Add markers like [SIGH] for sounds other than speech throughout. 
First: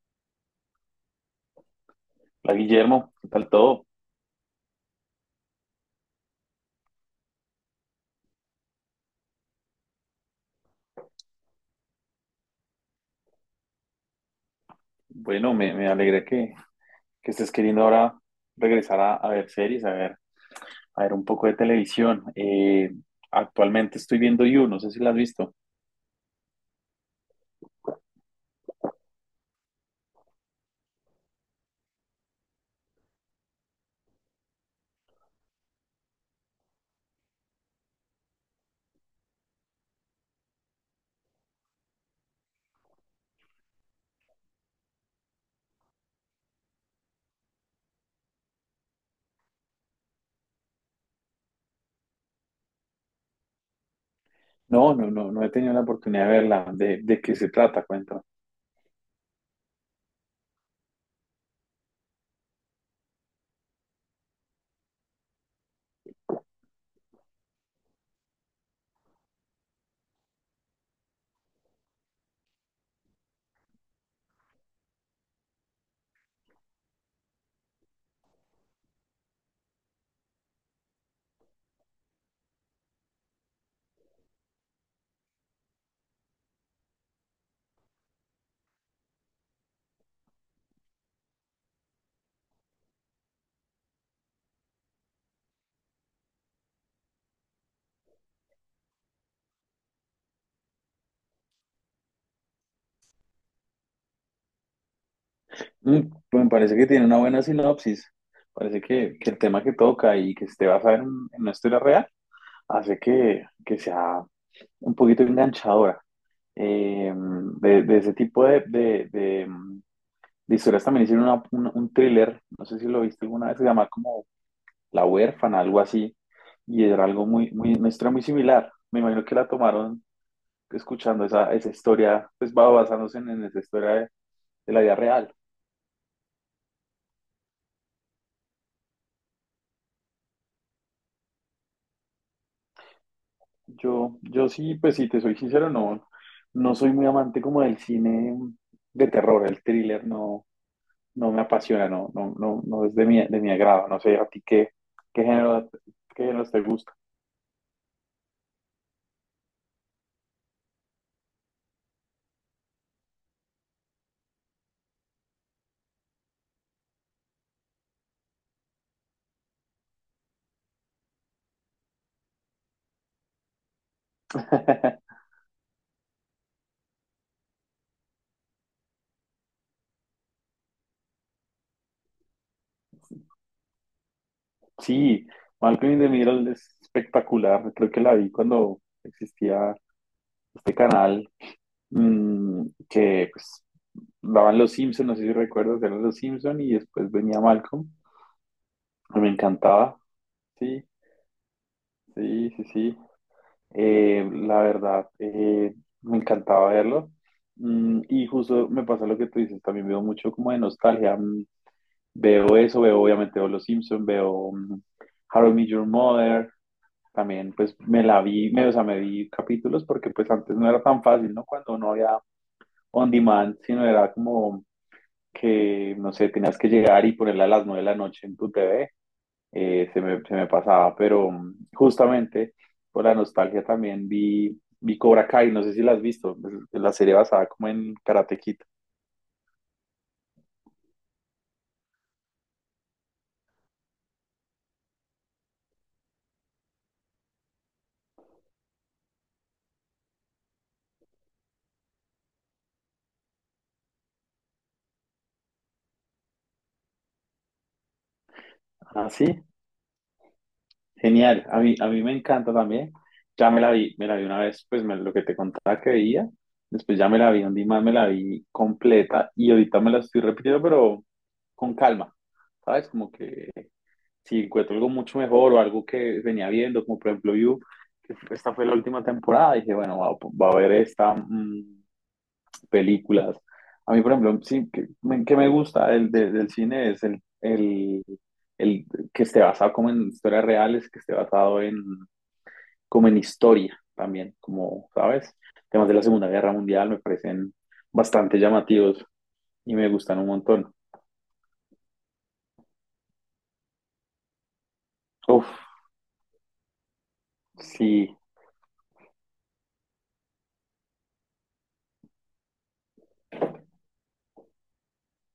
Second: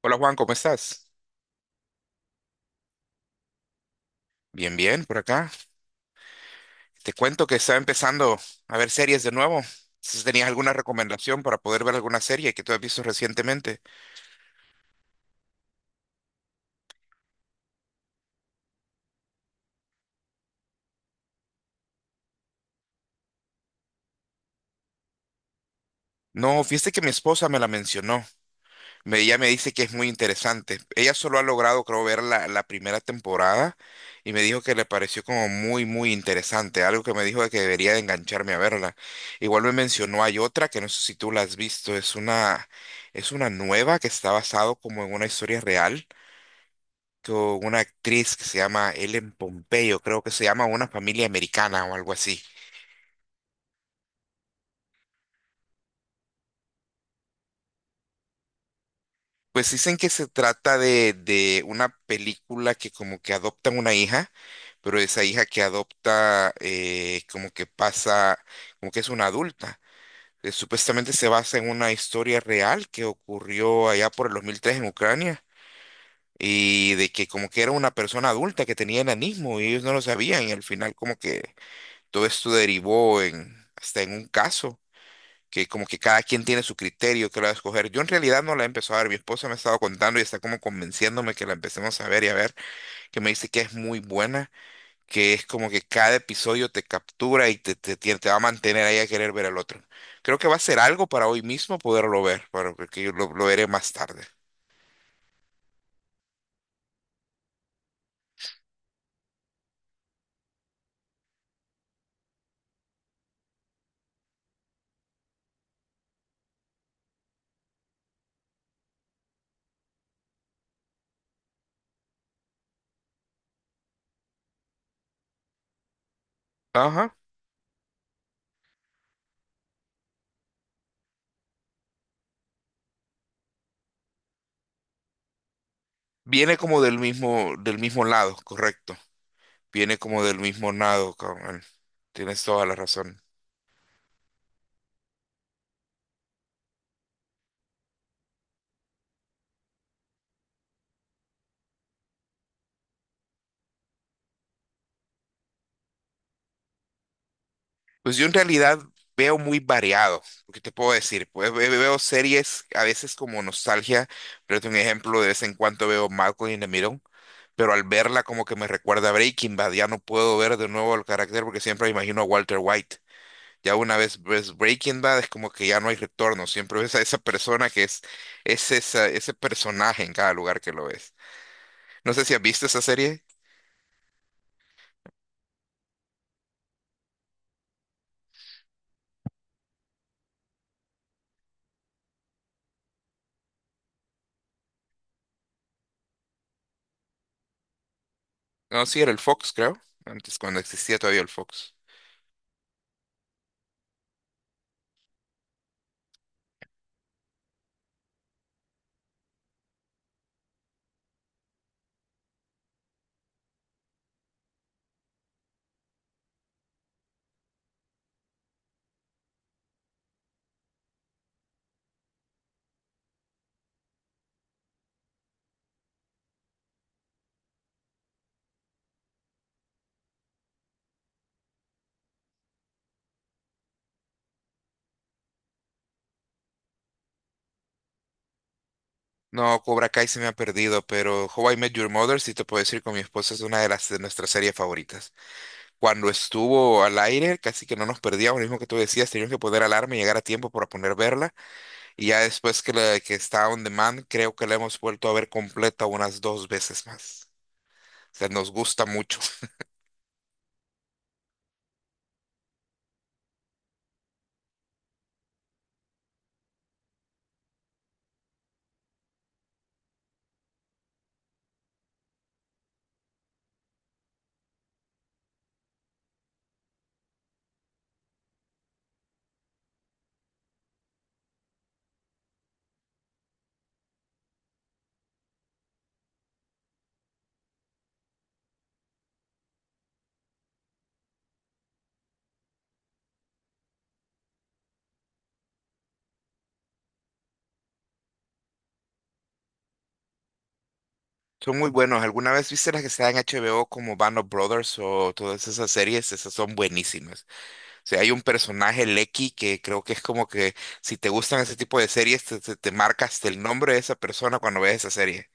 Hola Juan, ¿cómo estás? Hola Guillermo, ¿qué tal todo? Bien, bien, por acá. Te cuento que estaba empezando a ver series de nuevo. Si tenías alguna recomendación para poder ver alguna serie que tú has visto recientemente. Bueno, me alegra que estés queriendo ahora regresar a ver series, a ver un poco de televisión. Actualmente estoy viendo You, no sé si la has visto. No, fíjate que mi esposa me la mencionó. Ella me dice que es muy interesante. Ella solo ha logrado, creo, ver la primera temporada y me dijo que le pareció como muy, muy interesante. Algo que me dijo de que debería de engancharme a verla. Igual me mencionó, hay otra que no sé si tú la has visto. Es una nueva que está basado como en una historia real con una actriz que se llama Ellen Pompeyo, creo que se llama Una familia americana o algo así. No, he tenido la oportunidad de verla. ¿De qué se trata? Cuéntame. Pues dicen que se trata de una película que como que adoptan una hija, pero esa hija que adopta como que pasa, como que es una adulta. Supuestamente se basa en una historia real que ocurrió allá por el 2003 en Ucrania y de que como que era una persona adulta que tenía enanismo y ellos no lo sabían y al final como que todo esto derivó en hasta en un caso que como que cada quien tiene su criterio que lo va a escoger. Yo en realidad no la he empezado a ver, mi esposa me ha estado contando y está como convenciéndome que la empecemos a ver y a ver, que me dice que es muy buena, que es como que cada episodio te captura y te va a mantener ahí a querer ver al otro. Creo que va a ser algo para hoy mismo poderlo ver, para que yo lo veré más tarde. Pues me parece que tiene una buena sinopsis. Parece que el tema que toca y que esté basado en una historia real hace que sea un poquito enganchadora. Eh, de ese tipo de historias también hicieron un thriller, no sé si lo viste alguna vez, se llama como La huérfana, algo así. Y era Ajá. algo muy, muy, una historia muy similar. Me imagino que la tomaron escuchando esa historia, pues va basándose en esa historia de la vida real. Viene como del mismo lado, correcto. Viene como del mismo lado, cabrón. Tienes toda la razón. Yo sí, pues si te soy sincero, no, no soy muy amante como del cine de terror, el thriller no, no me apasiona, no, no, no, no es de de mi agrado. No sé, a ti qué género, qué géneros te gusta. Pues yo en realidad veo muy variado, ¿qué te puedo decir? Pues veo series a veces como nostalgia, pero es un ejemplo, de vez en cuando veo Malcolm in the Middle, pero al verla como que me recuerda a Breaking Bad, ya no puedo ver de nuevo el carácter porque siempre me imagino a Walter White. Ya una vez ves Breaking [LAUGHS] Bad es como que ya no hay retorno, siempre ves a esa persona que ese personaje en cada lugar que lo ves. No sé si has visto esa serie. Sí, Malcolm in the Middle es espectacular. Creo que la vi cuando existía este canal que pues daban Los Simpson, no sé si recuerdas, eran Los Simpson y después venía Malcolm, No, sí, era el me Fox, creo, encantaba, antes cuando sí, existía todavía el Fox. sí, sí, sí. La verdad, me encantaba verlo. Y justo me pasa lo que tú dices, también veo mucho como de nostalgia. Veo eso, veo obviamente veo Los Simpson, How I Met Your Mother, también pues me la vi, me, o sea, me vi capítulos porque pues antes no era tan fácil, ¿no? Cuando no había on demand, sino era como que, no sé, tenías que llegar y ponerla a las 9 de la noche en tu TV, se me pasaba, pero justamente por la nostalgia también vi Cobra Kai, no sé si la has visto, es la serie basada como en Karate Kid. No, Cobra Kai se me ha perdido, pero How I Met Your Mother, si te puedo decir, con mi esposa es una de las de nuestras series favoritas. Cuando estuvo al aire, casi que no nos perdíamos, lo mismo que tú decías, teníamos que poner alarma y llegar a tiempo para poner verla. Y ya después que está on demand, creo que la hemos vuelto a ver completa unas dos veces más. O sea, nos gusta Ah, mucho. sí, [LAUGHS] genial, a a mí me encanta también, ya me la vi una vez, pues me- lo que te contaba que veía, después ya me la vi un día más, me la vi completa y ahorita me la estoy repitiendo, pero con calma, ¿sabes? Como que si encuentro algo mucho mejor o algo que venía viendo, como por ejemplo You, que esta fue la última temporada, dije, bueno, va, va a ver estas películas. A mí, por ejemplo, sí, que me gusta el de- del cine es el que esté basado como en historias reales, que esté basado en, como en historia también, como, ¿sabes? Temas de la Segunda Guerra Mundial me parecen bastante llamativos y me gustan un montón. Son muy buenos. ¿Alguna vez viste las que están en HBO como Band of Brothers o todas Uf, esas series? Esas son buenísimas. Sea, hay sí. un personaje, Lecky, que creo que es como que si te gustan ese tipo de series, te marca hasta el nombre de esa persona cuando ves esa serie.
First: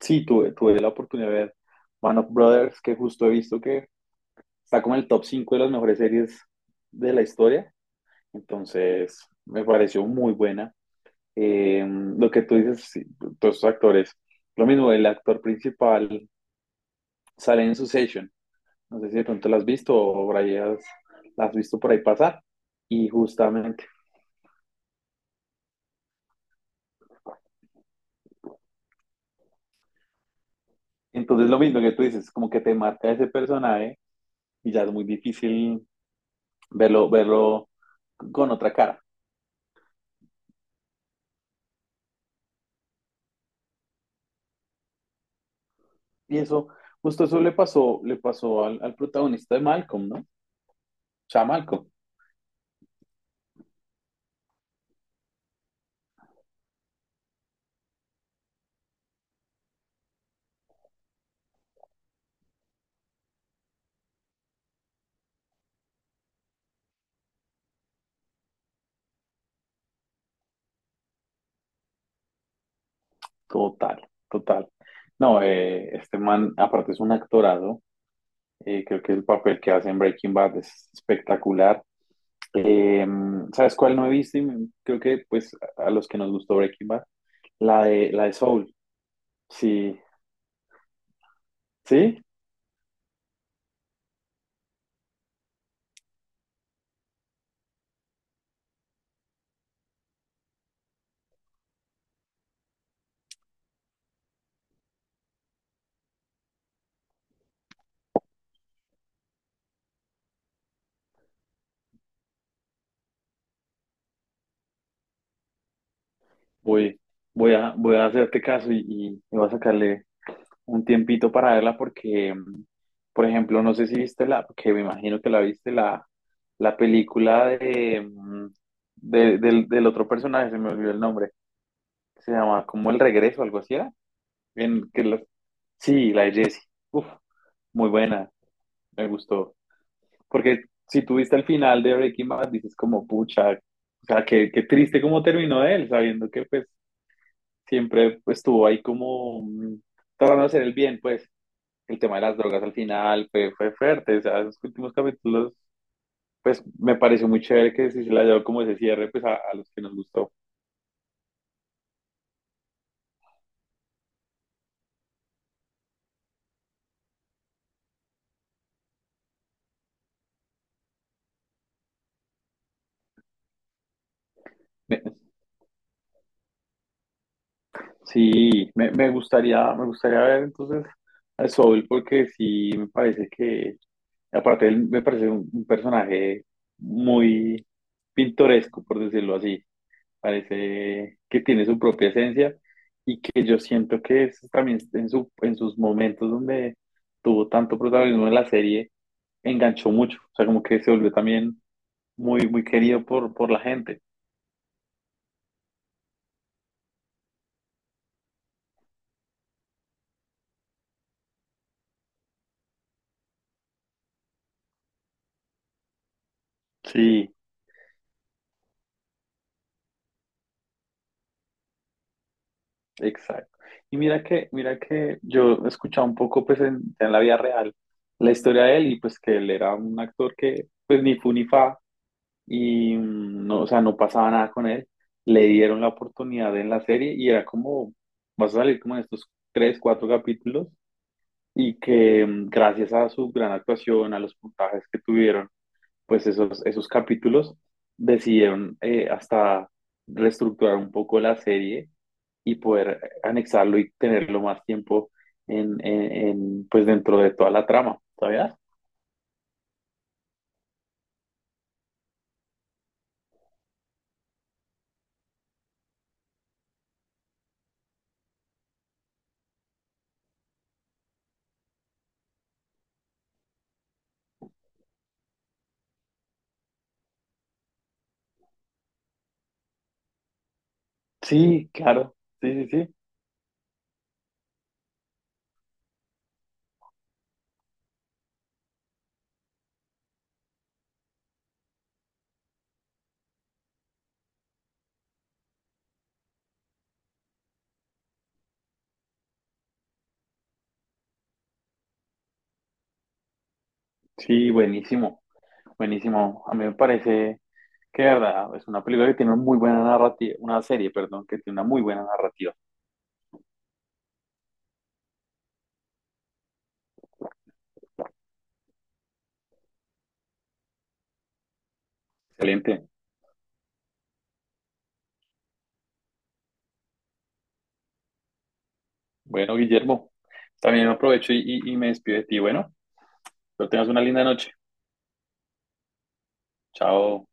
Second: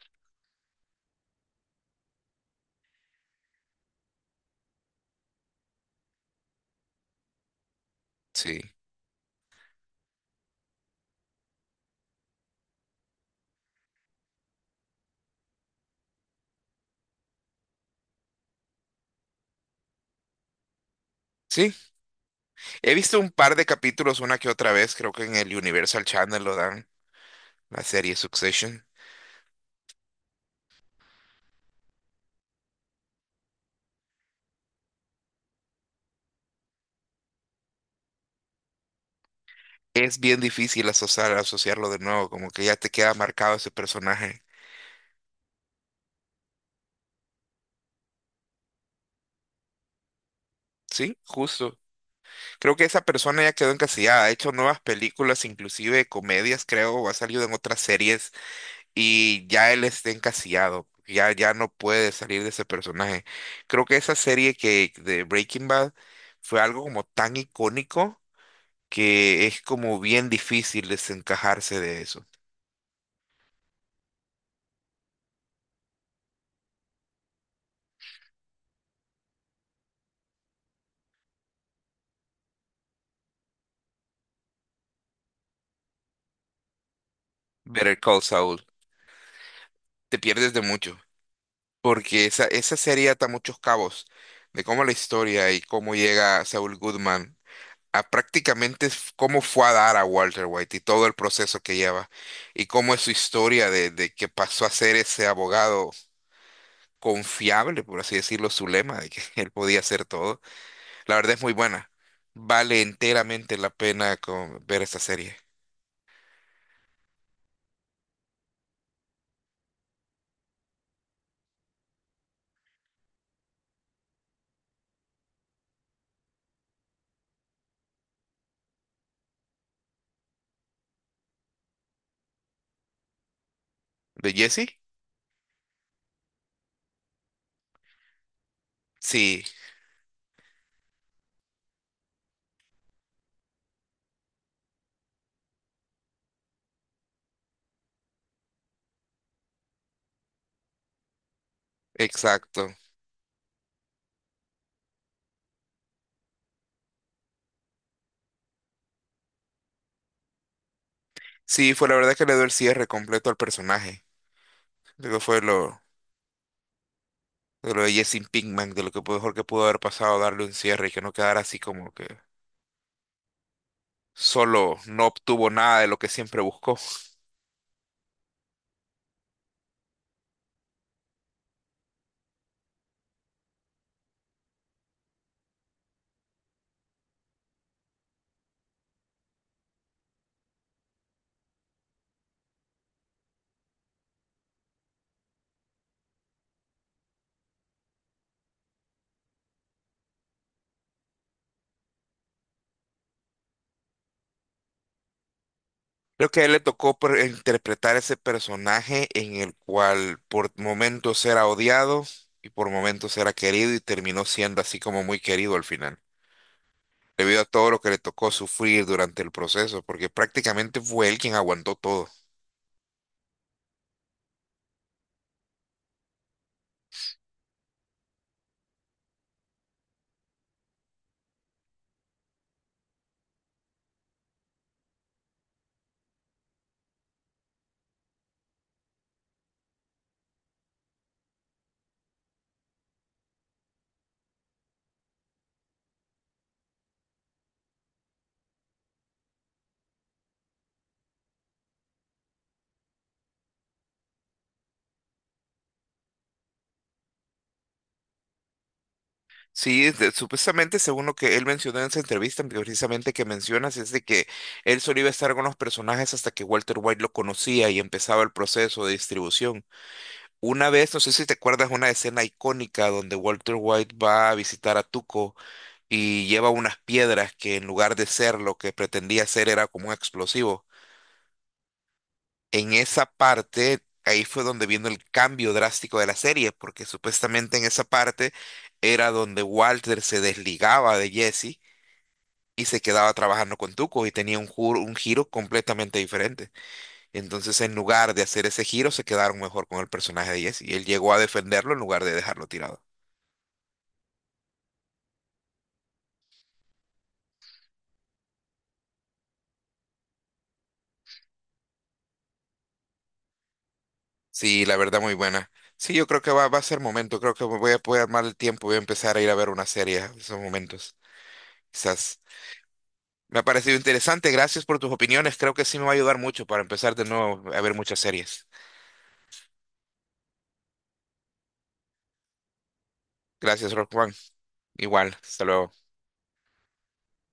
Sí, tuve la oportunidad de ver Man of Brothers, que justo he visto que está como en el top 5 de las mejores series de la historia. Sí. Entonces, me pareció muy buena. Lo que tú dices, sí, todos estos actores, lo mismo, el actor principal sale en Succession. No sé si de pronto la has visto o por ahí has, la has Sí, visto por ahí pasar. he Y visto un par de justamente, capítulos una que otra vez, creo que en el Universal Channel lo dan, la serie Succession. entonces lo mismo que tú dices, como que te marca ese personaje y ya es muy difícil verlo, verlo con otra cara. Es bien difícil asociar, asociarlo de nuevo, como que ya te queda marcado ese personaje. Y eso, justo eso le pasó al protagonista de Malcolm, ¿no? O Sí, sea, justo. Malcolm, Creo que esa persona ya quedó encasillada, ha hecho nuevas películas, inclusive comedias, creo, o ha salido en otras series y ya él está encasillado, ya no puede salir de ese personaje. Creo que esa serie que de Breaking Bad fue algo como tan icónico que es como bien difícil desencajarse de eso. total, total. No, este man, aparte es un actorado, creo que el papel que hace en Breaking Bad es espectacular. Eh, ¿Sabes cuál no he visto? Y me- creo que, pues, a los que nos gustó Breaking Bad, Better Call la de Saul, Soul. Sí, te pierdes de mucho, sí, porque esa serie ata muchos cabos de cómo la historia y cómo llega Saul Goodman. A prácticamente cómo fue a dar a Walter White y todo el proceso que lleva y cómo es su historia de que pasó a ser ese abogado confiable, por así decirlo, su lema de que [LAUGHS] él podía hacer todo. La verdad es muy buena. Vale enteramente la pena ver esta serie. voy, voy a hacerte caso y voy a sacarle un tiempito para verla porque, por ejemplo, no sé si viste la, que me imagino que la viste, la película de, mm, de- del, del otro personaje, se me olvidó el nombre, se llama como El Regreso, algo así era. ¿De Jesse? En, que la- sí, la de Jessie. Uf, muy buena, me Sí, gustó. Porque si tú viste el final de Breaking Bad, dices como, pucha, o sea, qué, qué triste cómo terminó él, sabiendo que pues siempre pues, estuvo ahí como tratando de hacer el bien, pues. El tema de las drogas al exacto. final fue fuerte, o sea, esos últimos capítulos, pues me pareció muy chévere que si se la llevó como ese cierre, pues a los que nos gustó. Sí, fue la verdad que le dio el cierre completo al personaje. Luego fue lo de Jesse Pinkman, de lo que mejor que pudo haber pasado, darle un cierre y que no quedara así como que solo Me- no obtuvo nada de lo que siempre buscó. sí, me gustaría ver entonces a Soul porque sí me parece que, aparte él me parece un personaje muy pintoresco, por decirlo así, parece que tiene su propia esencia y que yo siento que es también en su, en sus momentos donde tuvo tanto protagonismo en la serie, enganchó mucho, o sea, como que se volvió también muy, muy querido por la gente. Creo que a él le tocó interpretar ese personaje en el cual por momentos era odiado y por momentos era querido y terminó siendo así como muy querido al final, Sí, debido a todo lo que le tocó sufrir durante el proceso, porque prácticamente fue él quien aguantó todo. exacto. Y mira que yo he escuchado un poco, pues, en la vida real, la historia de él y pues que él era un actor que, pues, ni fu ni fa y no, o sea, no pasaba nada con él. Le dieron la oportunidad en la serie y era como, vas a salir como en estos tres, cuatro capítulos y que gracias a su gran actuación, a los puntajes que tuvieron, pues esos capítulos decidieron hasta reestructurar un poco la serie y poder anexarlo y tenerlo más tiempo en, pues dentro de toda la trama, ¿sabías? Sí, supuestamente según lo que él mencionó en esa entrevista, precisamente que mencionas, es de que él solo iba a estar con los personajes hasta que Walter White lo conocía y empezaba el proceso de distribución. Una vez, no sé si te acuerdas, una escena icónica donde Walter White va a visitar a Tuco y lleva unas piedras que en lugar de ser lo que pretendía ser era como un explosivo. Sí, claro, sí, sí, En sí, esa parte, ahí fue donde vino el cambio drástico de la serie, porque supuestamente en esa parte era donde Walter se desligaba de Jesse y se quedaba trabajando con Tuco y tenía un, un giro completamente diferente. Entonces, en lugar de hacer ese giro, se quedaron mejor con el personaje de Jesse y él llegó a defenderlo en lugar de dejarlo tirado. sí, buenísimo, buenísimo. A mí me parece que, de verdad, es una película que tiene una muy buena narrativa, una serie, perdón, que tiene una muy buena narrativa. Sí, la verdad muy buena. Sí, yo creo que va a ser momento, creo que me voy a poder armar el tiempo, voy a empezar a ir a ver una serie en esos momentos. Quizás. Excelente. Me ha parecido interesante, gracias por tus opiniones, creo que sí me va a ayudar mucho para empezar de nuevo a ver muchas series. Bueno, Guillermo, también aprovecho y me despido de ti. Bueno, pero Gracias, tengas Rock una Juan. linda noche. Igual, hasta luego. Chao.